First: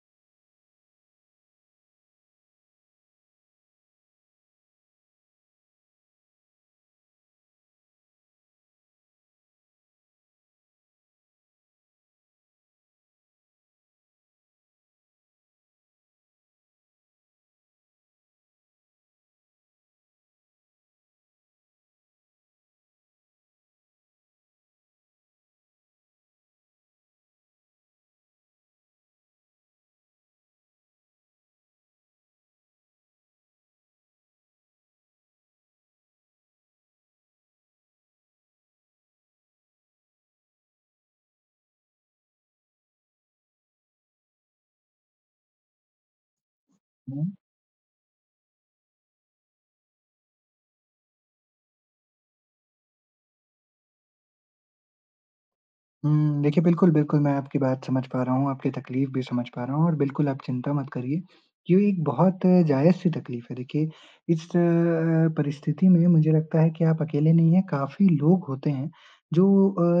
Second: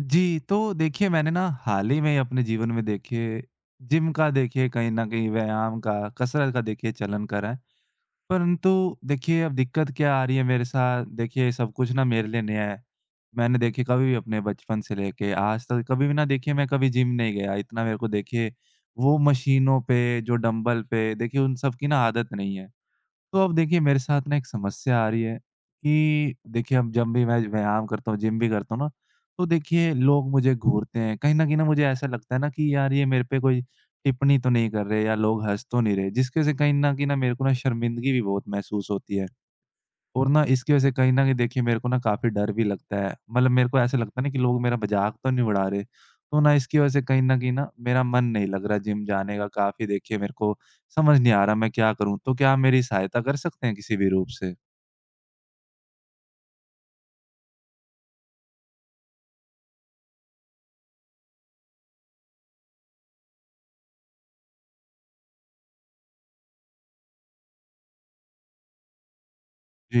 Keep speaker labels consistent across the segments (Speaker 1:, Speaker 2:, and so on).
Speaker 1: जी, तो देखिए मैंने ना हाल ही में अपने जीवन में देखिए जिम का देखिए कहीं न कहीं व्यायाम का, कसरत का देखिए चलन करा है। परंतु देखिए अब दिक्कत क्या आ रही है मेरे साथ, देखिए सब कुछ ना मेरे लिए नया है। मैंने देखिए कभी भी अपने बचपन से लेके आज तक कभी भी ना देखिए मैं कभी जिम नहीं गया, इतना मेरे को देखिए वो मशीनों पे जो डंबल पे देखिए उन सब की ना आदत नहीं है। तो अब देखिए मेरे साथ ना एक समस्या आ रही है कि देखिए अब जब भी मैं व्यायाम करता हूँ, जिम भी करता हूँ ना, तो देखिए लोग मुझे घूरते हैं। कहीं न कहीं ना मुझे ऐसा लगता है ना कि यार ये मेरे पे कोई टिप्पणी तो नहीं कर रहे या लोग हँस तो नहीं रहे। जिसकी वज़ह से कहीं न कहीं ना मेरे को ना शर्मिंदगी भी बहुत महसूस होती है। और ना इसकी वजह से कहीं न कहीं देखिए मेरे को ना काफ़ी डर भी लगता है। मतलब मेरे को ऐसा लगता है ना कि लोग मेरा मज़ाक तो नहीं उड़ा रहे। तो ना इसकी वजह से कहीं
Speaker 2: हुँ।
Speaker 1: न कहीं ना मेरा मन नहीं लग रहा जिम जाने का, काफ़ी देखिए मेरे को समझ नहीं आ रहा मैं क्या करूँ? तो क्या आप मेरी सहायता कर सकते हैं किसी भी रूप से?
Speaker 2: हुँ, देखिए बिल्कुल, बिल्कुल मैं आपकी बात समझ पा रहा हूँ, आपकी तकलीफ़ भी समझ पा रहा हूँ और बिल्कुल आप चिंता मत करिए। ये एक बहुत जायज़-सी तकलीफ़ है। देखिए इस परिस्थिति में मुझे लगता है कि आप अकेले नहीं हैं, काफ़ी लोग होते हैं जो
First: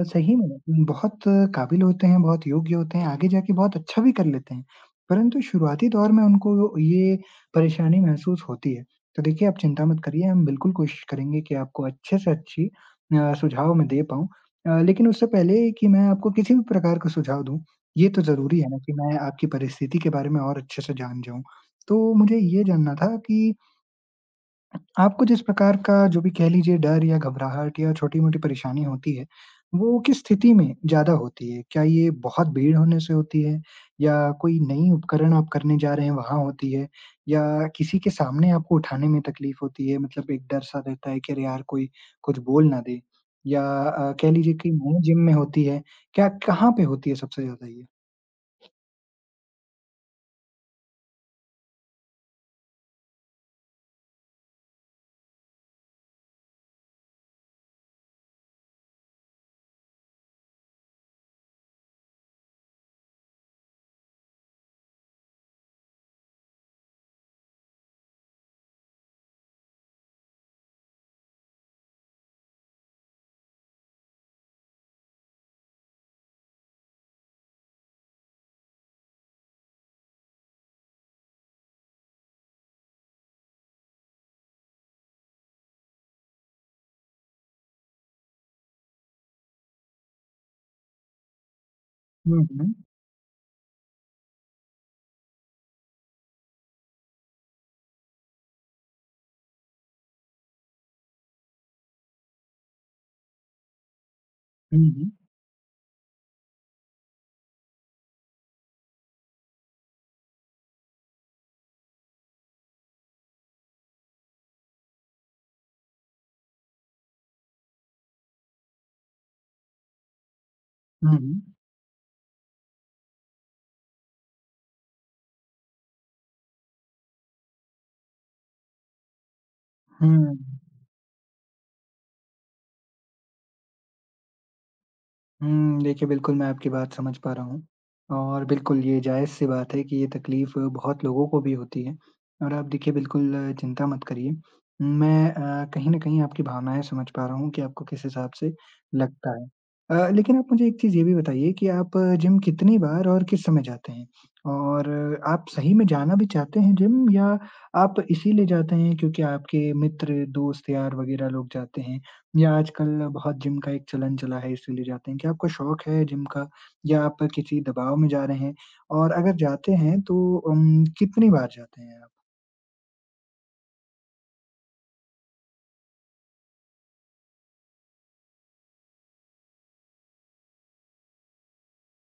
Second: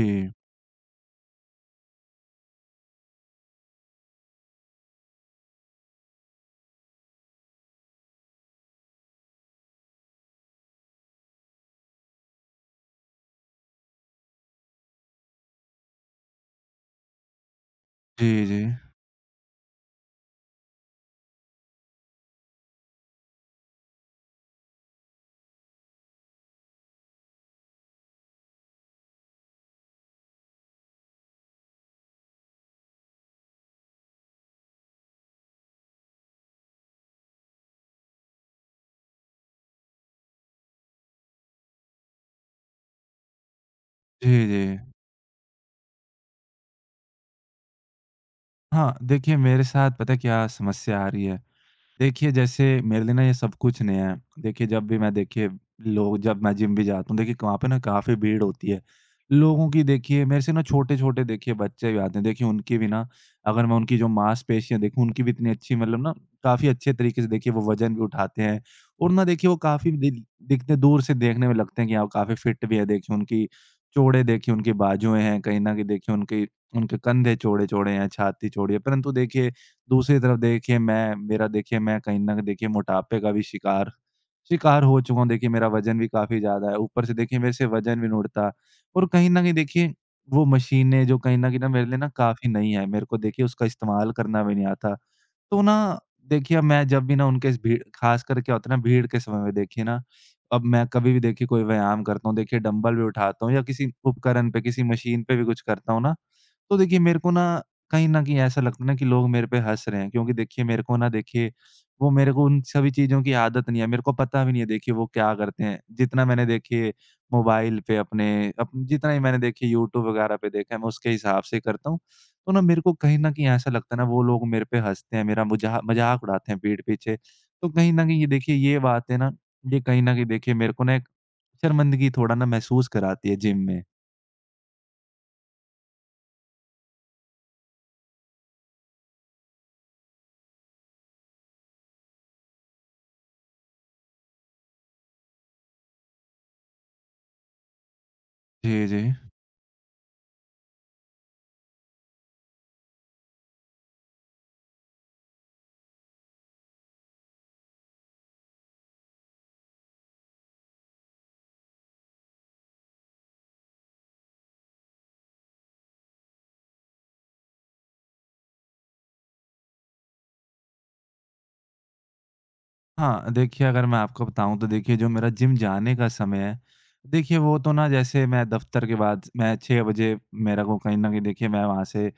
Speaker 2: सही में बहुत काबिल होते हैं, बहुत योग्य होते हैं, आगे जाके बहुत अच्छा भी कर लेते हैं। परंतु शुरुआती दौर में उनको ये परेशानी महसूस होती है। तो देखिए आप चिंता मत करिए, हम बिल्कुल कोशिश करेंगे कि आपको अच्छे से अच्छी सुझाव मैं दे पाऊँ। लेकिन उससे पहले कि मैं आपको किसी भी प्रकार का सुझाव दूँ, ये तो
Speaker 1: जी, जी।
Speaker 2: ज़रूरी है ना कि मैं आपकी परिस्थिति के बारे में और अच्छे से जान जाऊँ। तो मुझे ये जानना था कि आपको जिस प्रकार का जो भी कह लीजिए डर या घबराहट या छोटी-मोटी परेशानी होती है, वो किस स्थिति में ज़्यादा होती है? क्या ये बहुत भीड़ होने से होती है या कोई नई उपकरण आप करने जा रहे हैं वहाँ होती है या किसी के सामने आपको उठाने में तकलीफ होती है? मतलब एक डर-सा रहता है कि अरे यार कोई कुछ बोल ना दे या
Speaker 1: जी,
Speaker 2: कह लीजिए
Speaker 1: जी।
Speaker 2: कि नई जिम में होती है, क्या कहाँ पे होती है सबसे ज़्यादा ये?
Speaker 1: हाँ, देखिए मेरे साथ पता है क्या समस्या आ रही है? देखिए, जैसे मेरे लिए ना ये सब कुछ नया है। देखिए, जब भी मैं देखिए लोग जब मैं जिम भी जाता हूँ, देखिए वहाँ पे ना काफ़ी भीड़ होती है। लोगों की देखिए मेरे से ना छोटे-छोटे देखिए बच्चे भी आते हैं। देखिए, उनकी भी ना अगर मैं उनकी जो मांसपेशियाँ देखूँ, उनकी भी इतनी अच्छी मतलब ना काफ़ी अच्छे तरीके से देखिए वो वज़न भी उठाते हैं और ना देखिए वो काफ़ी दिल दिखते दूर से देखने में लगते हैं कि हाँ, वो काफ़ी फिट भी है। देखिए, उनकी चौड़े देखिए उनके बाजुएँ हैं, कहीं न कहीं देखिए उनके उनके कंधे चौड़े-चौड़े हैं, छाती चौड़ी है। परंतु देखिए दूसरी तरफ देखिए मैं मेरा देखिए मैं कहीं न देखिए मोटापे का भी शिकार शिकार हो चुका हूँ। देखिए मेरा वज़न भी काफ़ी ज़्यादा है। ऊपर से देखिए मेरे से वज़न भी नहीं उठता और कहीं न कहीं देखिए वो मशीनें जो कहीं न कहीं ना मेरे लिए ना
Speaker 2: हुँ,
Speaker 1: काफ़ी नई
Speaker 2: हुँ।
Speaker 1: है। मेरे को देखिए उसका इस्तेमाल करना भी नहीं आता। तो ना देखिए अब मैं जब भी ना उनके इस भीड़ ख़ासकर क्या होता है ना भीड़ के समय में देखिए ना, अब मैं कभी भी देखिए कोई व्यायाम करता हूँ, देखिए डंबल भी उठाता हूँ या किसी उपकरण पे,
Speaker 2: हुँ,
Speaker 1: किसी
Speaker 2: हुँ।
Speaker 1: मशीन पे भी कुछ करता हूँ ना, तो देखिए मेरे को ना कहीं न कहीं ऐसा लगता है ना कि लोग मेरे पे हँस रहे हैं क्योंकि देखिए मेरे को ना देखिए वो मेरे को उन सभी चीज़ों की आदत नहीं है। मेरे को पता भी नहीं है देखिए वो क्या करते हैं। जितना मैंने देखिए मोबाइल पे अपने अप जितना ही मैंने देखिए यूट्यूब वगैरह पे देखा है मैं उसके
Speaker 2: हुँ, हुँ।
Speaker 1: हिसाब से करता हूँ। तो ना मेरे को कहीं न कहीं ऐसा लगता है ना वो लोग मेरे पे हँसते हैं, मेरा मुजा मज़ाक उड़ाते हैं पीठ पीछे। तो कहीं न कहीं ये देखिए ये बातें ना ये कहीं न कहीं
Speaker 2: हुँ।
Speaker 1: देखिए मेरे को ना एक शर्मिंदगी थोड़ा ना महसूस कराती है जिम में।
Speaker 2: हुँ, देखिए बिल्कुल मैं आपकी बात समझ पा रहा हूँ और बिल्कुल ये जायज़-सी बात है कि ये तकलीफ़ बहुत लोगों को भी होती है और आप देखिए बिल्कुल चिंता मत करिए। मैं कहीं न कहीं आपकी भावनाएँ समझ पा रहा हूँ कि आपको किस हिसाब से
Speaker 1: जी, जी।
Speaker 2: लगता है। लेकिन आप मुझे एक चीज़ ये भी बताइए कि आप जिम कितनी बार और किस समय जाते हैं? और आप सही में जाना भी चाहते हैं जिम या आप इसीलिए जाते हैं क्योंकि आपके मित्र, दोस्त, यार वग़ैरह लोग जाते हैं? या आजकल बहुत जिम का एक चलन चला है इसीलिए जाते हैं। क्या आपको शौक है जिम का या आप किसी दबाव में जा रहे हैं? और अगर जाते हैं तो कितनी बार जाते हैं आप?
Speaker 1: हाँ, देखिए अगर मैं आपको बताऊँ तो देखिए जो मेरा जिम जाने का समय है, देखिए वो तो ना जैसे मैं दफ़्तर के बाद मैं 6 बजे मेरे को कहीं न कहीं देखिए मैं वहाँ से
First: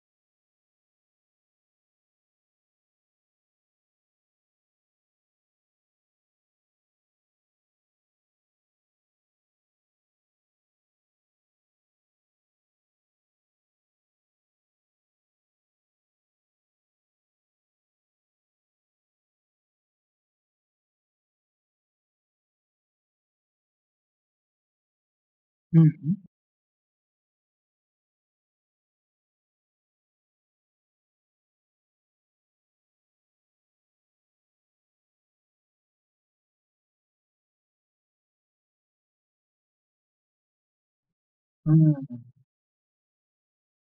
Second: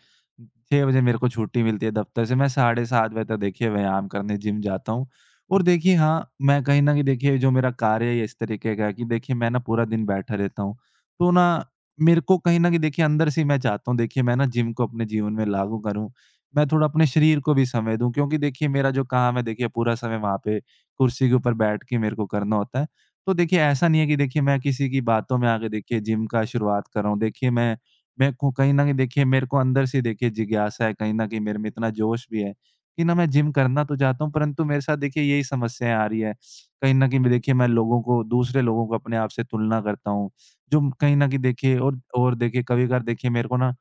Speaker 1: 6 बजे मेरे को छुट्टी मिलती है दफ़्तर से, मैं साढ़े 7 बजे तक देखिए व्यायाम करने जिम जाता हूँ। और देखिए हाँ, मैं कहीं न कहीं देखिए जो मेरा कार्य है ये इस तरीके का है कि देखिए मैं ना पूरा दिन बैठा रहता हूँ। तो ना मेरे को कहीं न कहीं देखिए अंदर से ही मैं चाहता हूँ देखिए मैं ना जिम को अपने जीवन में लागू करूँ। मैं थोड़ा अपने शरीर को भी समय दूँ क्योंकि देखिए मेरा जो काम है देखिए पूरा समय वहाँ पे कुर्सी के ऊपर बैठ के मेरे को करना होता है। तो देखिए ऐसा नहीं है कि देखिए मैं किसी की बातों में आके
Speaker 2: हुँ,
Speaker 1: देखिए
Speaker 2: हुँ।
Speaker 1: जिम का शुरुआत कर रहा हूँ। देखिए मैं मेरे को कहीं न कहीं देखिए मेरे को अंदर से देखिए जिज्ञासा है, कहीं न कहीं मेरे में इतना जोश भी है कि ना मैं जिम करना तो चाहता हूँ परंतु मेरे साथ देखिए यही समस्याएँ आ रही है। कहीं न कहीं मैं देखिए मैं लोगों को दूसरे लोगों को अपने आप से तुलना करता हूँ, जो कहीं न कहीं देखिए
Speaker 2: हुँ,
Speaker 1: और
Speaker 2: हुँ,
Speaker 1: और देखिए कभी-कभार देखिए मेरे को ना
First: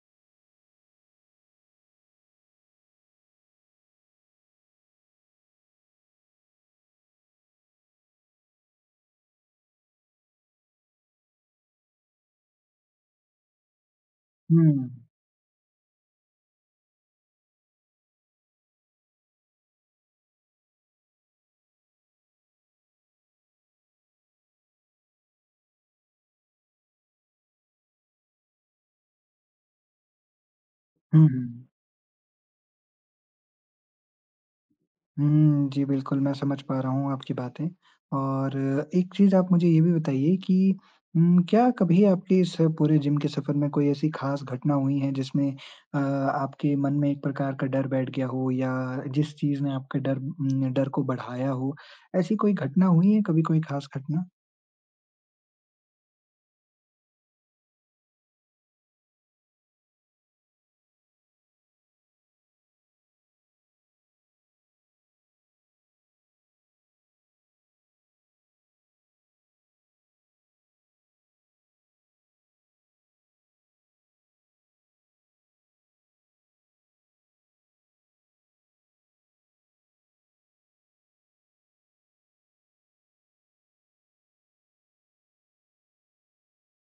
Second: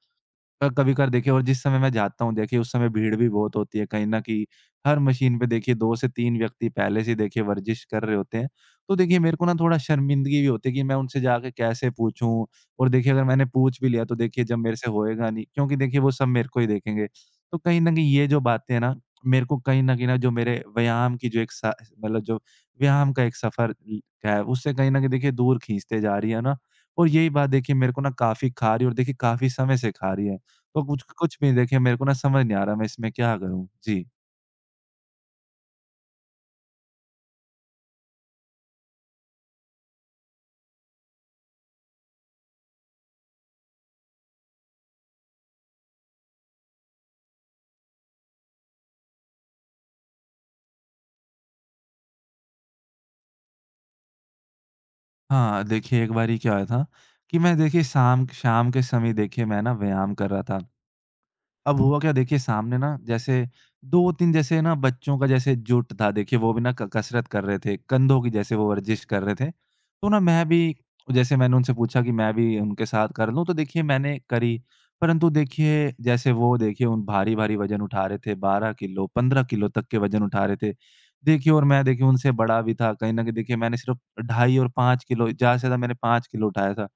Speaker 1: कभी-कभार देखिए और जिस समय मैं जाता हूँ देखिए उस समय भीड़ भी बहुत होती है कहीं न कहीं। हर मशीन पे देखिए 2 से 3 व्यक्ति पहले से देखिए वर्जिश कर रहे होते हैं। तो देखिए मेरे को ना थोड़ा शर्मिंदगी भी होती है कि मैं उनसे जाके कैसे पूछूँ? और देखिए अगर मैंने पूछ भी लिया तो देखिए जब मेरे
Speaker 2: हुँ,
Speaker 1: से होएगा नहीं क्योंकि देखिए वो सब मेरे को ही देखेंगे। तो कहीं न कहीं ये जो बातें हैं ना मेरे को कहीं न कहीं ना जो मेरे व्यायाम की जो एक स मतलब जो व्यायाम का एक सफ़र है उससे कहीं न कहीं देखिए दूर खींचते जा रही है ना। और यही बात देखिए मेरे को ना काफ़ी खा रही है और देखिए काफ़ी समय से खा रही है। तो कुछ
Speaker 2: हुँ,
Speaker 1: कुछ भी
Speaker 2: हुँ।
Speaker 1: देखिए मेरे को ना समझ नहीं आ रहा मैं इसमें क्या करूँ? जी।
Speaker 2: हुँ, जी, बिल्कुल, मैं समझ पा रहा हूँ आपकी बातें और एक चीज़ आप मुझे ये भी बताइए कि क्या कभी आपके इस पूरे जिम के सफ़र में कोई ऐसी ख़ास घटना हुई है जिसमें आपके मन में एक प्रकार का डर बैठ गया हो या जिस चीज़ ने आपका डर को बढ़ाया हो, ऐसी कोई घटना हुई है, कभी कोई ख़ास घटना?
Speaker 1: हाँ, देखिए एक बारी क्या हुआ था कि मैं देखिए शाम शाम के समय देखिए मैं ना व्यायाम कर रहा था। अब हुआ क्या देखिए सामने ना जैसे 2-3 जैसे ना बच्चों का जैसे जुट था देखिए वो भी ना क कसरत कर रहे थे, कंधों की जैसे वो वर्जिश कर रहे थे। तो ना मैं भी जैसे मैंने उनसे पूछा कि मैं भी उनके साथ कर लूँ तो देखिए मैंने करी। परंतु देखिए जैसे वो देखिए उन भारी-भारी वज़न उठा रहे थे, 12 किलो, 15 किलो तक के वज़न उठा रहे थे। देखिए और मैं देखिए उनसे बड़ा भी था, कहीं न कहीं देखिए मैंने सिर्फ़ ढाई और 5 किलो, ज़्यादा से ज़्यादा मैंने 5 किलो उठाया था।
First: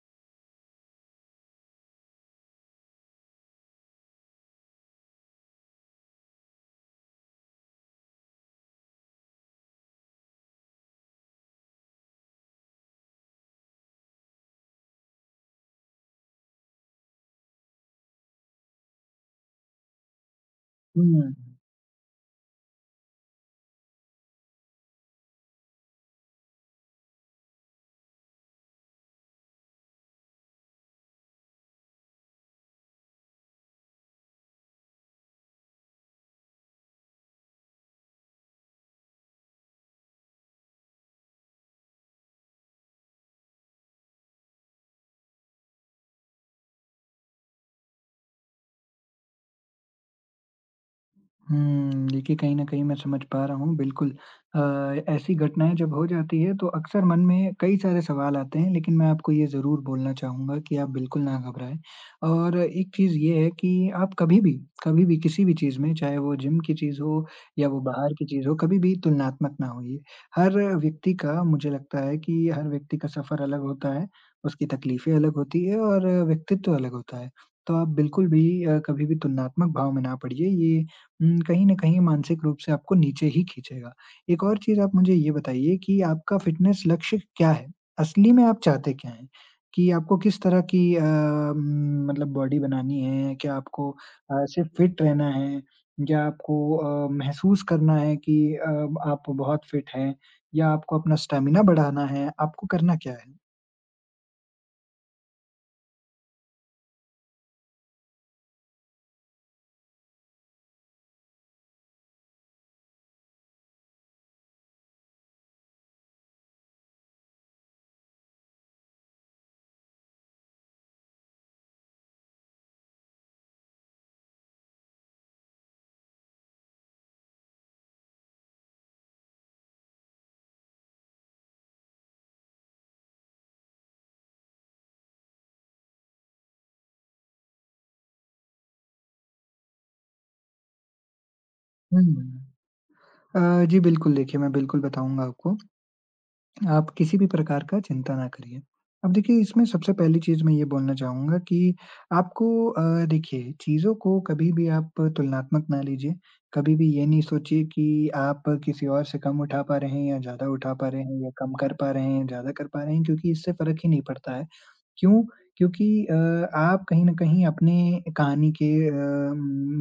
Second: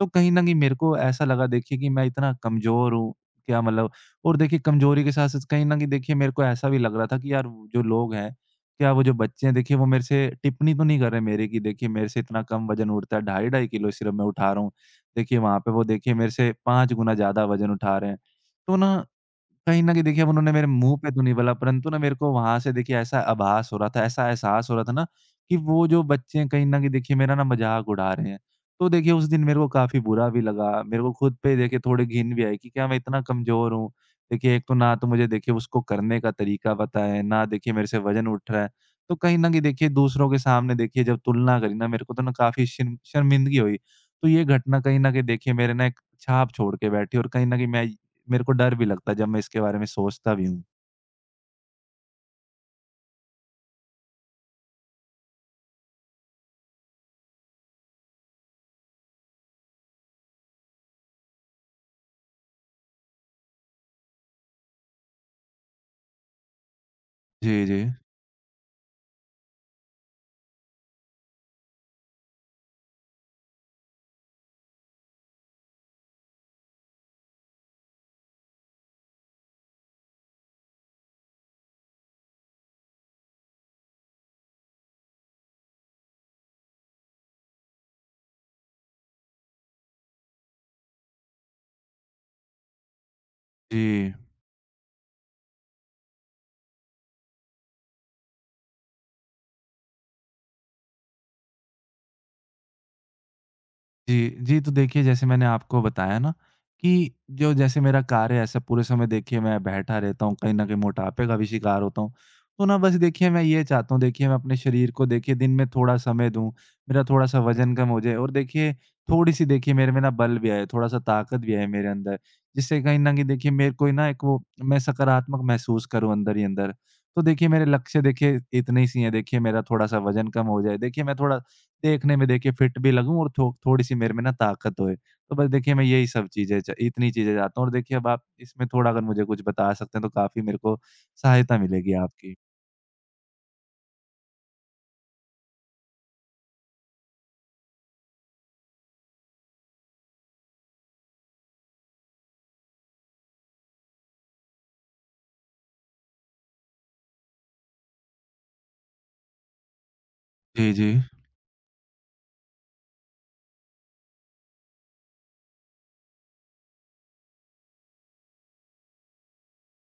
Speaker 1: तो कहीं न कहीं मेरे को ऐसा लगा देखिए कि मैं इतना कमज़ोर हूँ, क्या मतलब। और देखिए कमज़ोरी के साथ-साथ कहीं न कहीं देखिए मेरे को ऐसा भी लग रहा था कि यार वो जो लोग हैं, क्या वो जो बच्चे हैं देखिए वो मेरे से टिप्पणी तो नहीं कर रहे मेरे की देखिए मेरे से इतना कम वज़न उठता है, ढाई ढाई किलो सिर्फ़ मैं उठा रहा हूँ। देखिए वहाँ पे वो देखिए मेरे से 5 गुना ज़्यादा वज़न उठा रहे हैं। तो ना कहीं न कहीं देखिए अब उन्होंने मेरे मुँह पे तो
Speaker 2: हुँ।
Speaker 1: नहीं बोला परंतु ना मेरे को वहाँ से देखिए ऐसा आभास हो रहा था, ऐसा एहसास हो रहा था ना कि वो जो बच्चे हैं कहीं न कहीं देखिए मेरा ना मज़ाक उड़ा रहे हैं। तो देखिए उस दिन मेरे को काफ़ी बुरा भी लगा, मेरे को खुद पे देखिए थोड़ी घिन भी आई कि क्या मैं इतना कमज़ोर हूँ? देखिए, एक तो ना तो मुझे देखिए उसको करने का तरीका पता है, ना देखिए मेरे से वज़न उठ रहा है। तो कहीं न कहीं देखिए दूसरों के सामने देखिए जब तुलना करी ना मेरे को तो ना काफ़ी शर्मिंदगी हुई। तो ये घटना कहीं न कहीं देखिए मेरे ना एक छाप छोड़ के बैठी और कहीं न कहीं मैं मेरे को डर भी लगता है जब मैं इसके बारे में सोचता भी हूँ।
Speaker 2: हुँ, देखिए कहीं न कहीं मैं समझ पा रहा हूँ बिल्कुल। अ, ऐसी घटनाएँ जब हो जाती है तो अक्सर मन में कई सारे सवाल आते हैं लेकिन मैं आपको ये ज़रूर बोलना चाहूँगा कि आप बिल्कुल ना घबराएँ। और एक चीज़ ये है कि आप कभी भी, कभी भी किसी भी चीज़ में चाहे वो जिम की चीज़ हो
Speaker 1: जी,
Speaker 2: या
Speaker 1: जी।
Speaker 2: वो बाहर की चीज़ हो, कभी भी तुलनात्मक ना होइए। हर व्यक्ति का मुझे लगता है कि हर व्यक्ति का सफ़र अलग होता है, उसकी तकलीफ़ें अलग होती है और व्यक्तित्व अलग होता है। तो आप बिल्कुल भी कभी भी तुलनात्मक भाव में ना पड़िए, कहीं न कहीं मानसिक रूप से आपको नीचे ही खींचेगा। एक और चीज़ आप मुझे ये बताइए कि आपका फ़िटनेस लक्ष्य क्या है? असली में आप चाहते क्या हैं? कि आपको किस तरह की मतलब बॉडी बनानी है? क्या आपको
Speaker 1: जी।
Speaker 2: सिर्फ़ फ़िट रहना है? या आपको महसूस करना है कि आप बहुत फ़िट हैं? या आपको अपना स्टैमिना बढ़ाना है? आपको करना क्या है?
Speaker 1: जी, जी, तो देखिए जैसे मैंने आपको बताया ना कि जो जैसे मेरा कार्य है ऐसा पूरे समय देखिए मैं बैठा रहता हूँ, कहीं न कहीं मोटापे का भी शिकार होता हूँ। तो ना बस देखिए मैं ये चाहता हूँ देखिए मैं अपने शरीर को देखिए दिन में थोड़ा समय दूँ, मेरा थोड़ा-सा वज़न कम हो जाए और देखिए थोड़ी-सी देखिए मेरे में ना बल भी आए, थोड़ा-सा ताकत भी आए मेरे अंदर, जिससे कहीं न कहीं देखिए मेरे को ही ना एक वो मैं सकारात्मक महसूस करूँ अंदर ही अंदर। तो देखिए मेरे लक्ष्य देखिए इतने ही सी हैं, देखिए मेरा थोड़ा-सा वज़न कम हो जाए, देखिए मैं थोड़ा देखने में देखिए फिट भी लगूँ और थो थोड़ी-सी मेरे में ना ताकत होए। तो बस देखिए मैं यही सब चीज़ें च इतनी चीज़ें चाहता हूँ और देखिए अब आप इसमें थोड़ा अगर मुझे कुछ बता सकते हैं तो काफ़ी मेरे को सहायता मिलेगी आपकी।
Speaker 2: हुँ। जी बिल्कुल, देखिए मैं बिल्कुल बताऊँगा आपको। आप किसी भी प्रकार का चिंता ना करिए। अब देखिए इसमें सबसे पहली चीज़ मैं ये बोलना चाहूँगा कि आपको देखिए चीज़ों को कभी भी आप तुलनात्मक ना लीजिए। कभी भी ये नहीं सोचिए कि आप किसी और से कम उठा पा रहे हैं या ज़्यादा
Speaker 1: जी,
Speaker 2: उठा पा
Speaker 1: जी।
Speaker 2: रहे हैं या कम कर पा रहे हैं, ज़्यादा कर पा रहे हैं क्योंकि इससे फ़र्क ही नहीं पड़ता है। क्यों? क्योंकि आप कहीं न कहीं अपने कहानी के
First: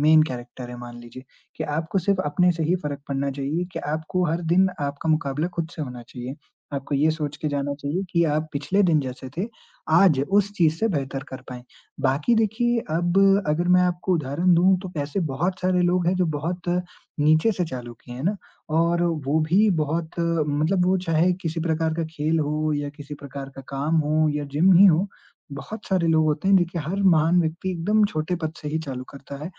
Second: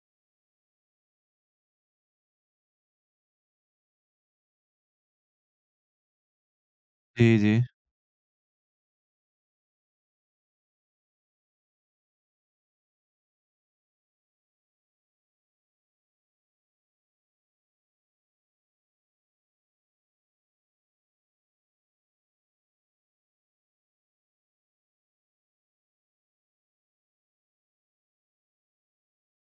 Speaker 2: मेन कैरेक्टर हैं मान लीजिए, कि आपको सिर्फ़ अपने से ही फ़र्क पड़ना चाहिए कि आपको हर दिन आपका मुकाबला खुद से होना चाहिए। आपको ये सोच
Speaker 1: जी,
Speaker 2: के
Speaker 1: जी।
Speaker 2: जाना चाहिए कि आप पिछले दिन जैसे थे, आज उस चीज़ से बेहतर कर पाएँ। बाकी देखिए अब अगर मैं आपको उदाहरण दूँ तो ऐसे बहुत सारे लोग हैं जो बहुत नीचे से चालू किए हैं ना और वो भी बहुत मतलब वो चाहे किसी प्रकार का खेल हो या किसी प्रकार का काम हो या जिम ही हो, बहुत सारे लोग होते हैं देखिए हर महान व्यक्ति एकदम छोटे पद से ही चालू करता है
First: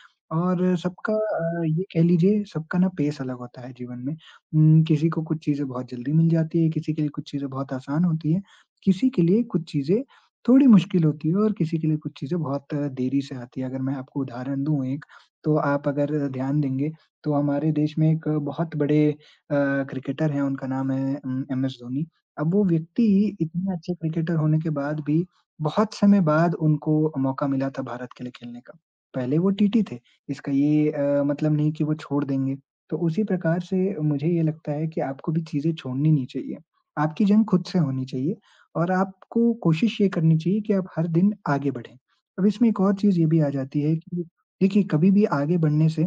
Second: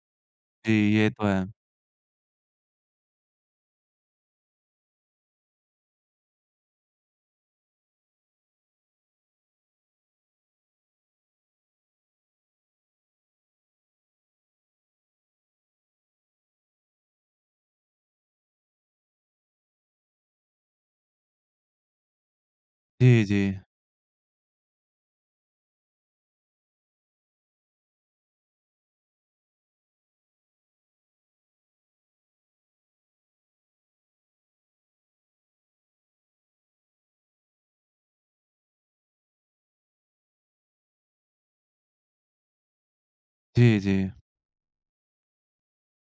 Speaker 1: जी,
Speaker 2: और
Speaker 1: ये
Speaker 2: सबका
Speaker 1: तो है।
Speaker 2: ये कह लीजिए सबका ना पेस अलग होता है जीवन में। किसी को कुछ चीज़ें बहुत जल्दी मिल जाती है, किसी के लिए कुछ चीज़ें बहुत आसान होती है, किसी के लिए कुछ चीज़ें थोड़ी मुश्किल होती है और किसी के लिए कुछ चीज़ें बहुत देरी से आती है। अगर मैं आपको उदाहरण दूँ एक, तो आप अगर ध्यान देंगे तो हमारे देश में एक बहुत बड़े क्रिकेटर हैं उनका नाम है एमएस धोनी। अब वो व्यक्ति
Speaker 1: जी, जी।
Speaker 2: इतने अच्छे क्रिकेटर होने के बाद भी बहुत समय बाद उनको मौका मिला था भारत के लिए खेलने का। पहले वो टीटी थे, इसका ये मतलब नहीं कि वो छोड़ देंगे। तो उसी प्रकार से मुझे ये लगता है कि आपको भी चीज़ें छोड़नी नहीं चाहिए। आपकी जंग खुद से होनी चाहिए और आपको कोशिश ये करनी चाहिए कि आप हर दिन आगे बढ़ें। अब इसमें एक और चीज़ ये भी आ
Speaker 1: जी,
Speaker 2: जाती है
Speaker 1: जी।
Speaker 2: कि देखिए, कभी भी आगे बढ़ने से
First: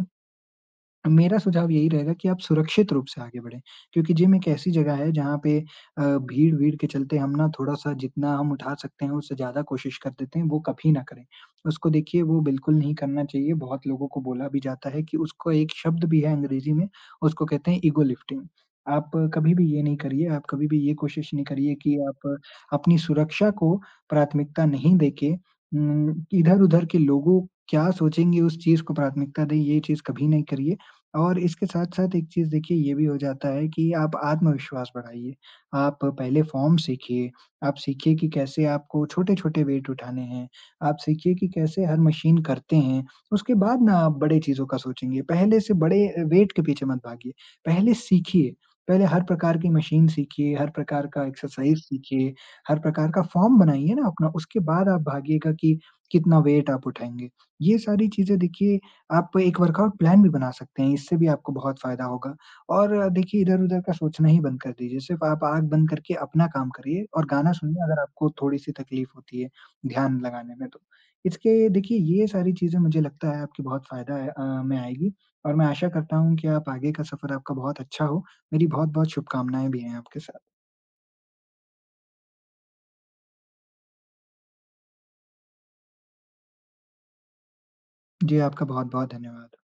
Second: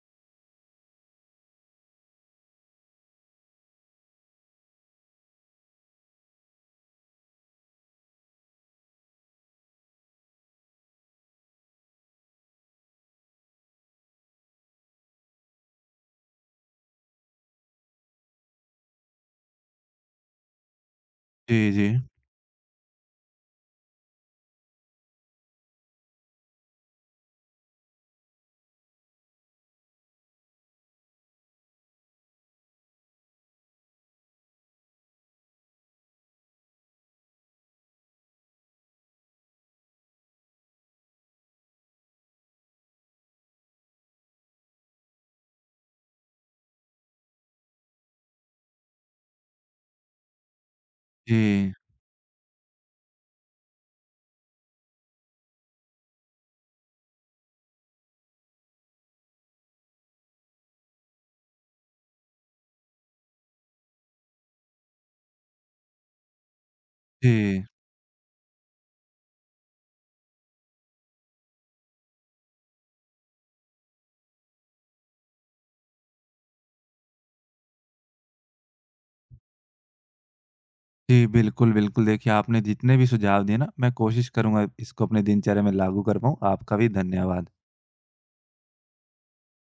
Speaker 2: मेरा सुझाव यही रहेगा कि आप सुरक्षित रूप से आगे बढ़ें, क्योंकि जिम एक ऐसी जगह है जहाँ पे भीड़-वीड़ के चलते हम ना थोड़ा-सा जितना हम उठा सकते हैं उससे ज़्यादा कोशिश कर देते हैं, वो कभी ना करें। उसको देखिए वो बिल्कुल नहीं करना चाहिए, बहुत लोगों को बोला भी जाता है कि उसको एक शब्द भी है अंग्रेज़ी में, उसको कहते हैं ईगो लिफ्टिंग। आप कभी भी ये नहीं करिए, आप कभी भी ये कोशिश नहीं
Speaker 1: जी,
Speaker 2: करिए
Speaker 1: जी।
Speaker 2: कि आप अपनी सुरक्षा को प्राथमिकता नहीं देके इधर-उधर के लोगों क्या सोचेंगे उस चीज़ को प्राथमिकता दें, ये चीज़ कभी नहीं करिए। और इसके साथ-साथ एक चीज़ देखिए ये भी हो जाता है कि आप आत्मविश्वास बढ़ाइए। आप पहले फॉर्म सीखिए, आप सीखिए कि कैसे आपको छोटे-छोटे वेट उठाने हैं, आप सीखिए कि कैसे हर मशीन करते हैं, उसके बाद ना आप बड़े चीज़ों का सोचेंगे। पहले से बड़े वेट के पीछे मत भागिए, पहले सीखिए। पहले हर प्रकार की मशीन सीखिए, हर प्रकार का
Speaker 1: जी।
Speaker 2: एक्सरसाइज़ सीखिए, हर प्रकार का फॉर्म बनाइए ना अपना, उसके बाद आप भागिएगा कि कितना वेट आप उठाएँगे। ये सारी चीज़ें देखिए आप एक वर्कआउट प्लान भी बना सकते हैं, इससे भी आपको बहुत फ़ायदा होगा और देखिए इधर-उधर का सोचना ही बंद कर दीजिए, सिर्फ़ आप आँख बंद करके अपना काम करिए और गाना
Speaker 1: जी।
Speaker 2: सुनिए अगर आपको थोड़ी-सी तकलीफ़ होती है ध्यान लगाने में तो। इसके देखिए ये सारी चीज़ें मुझे लगता है आपकी बहुत फ़ायदा है में आएगी और मैं आशा करता हूँ कि आप आगे का सफ़र आपका बहुत अच्छा हो। मेरी बहुत-बहुत शुभकामनाएँ भी हैं आपके साथ।
Speaker 1: जी, बिल्कुल, बिल्कुल। देखिए आपने जितने भी सुझाव दिए ना मैं कोशिश करूँगा इसको अपने दिनचर्या में लागू कर पाऊँ। आपका भी धन्यवाद।
Speaker 2: जी, आपका बहुत-बहुत धन्यवाद।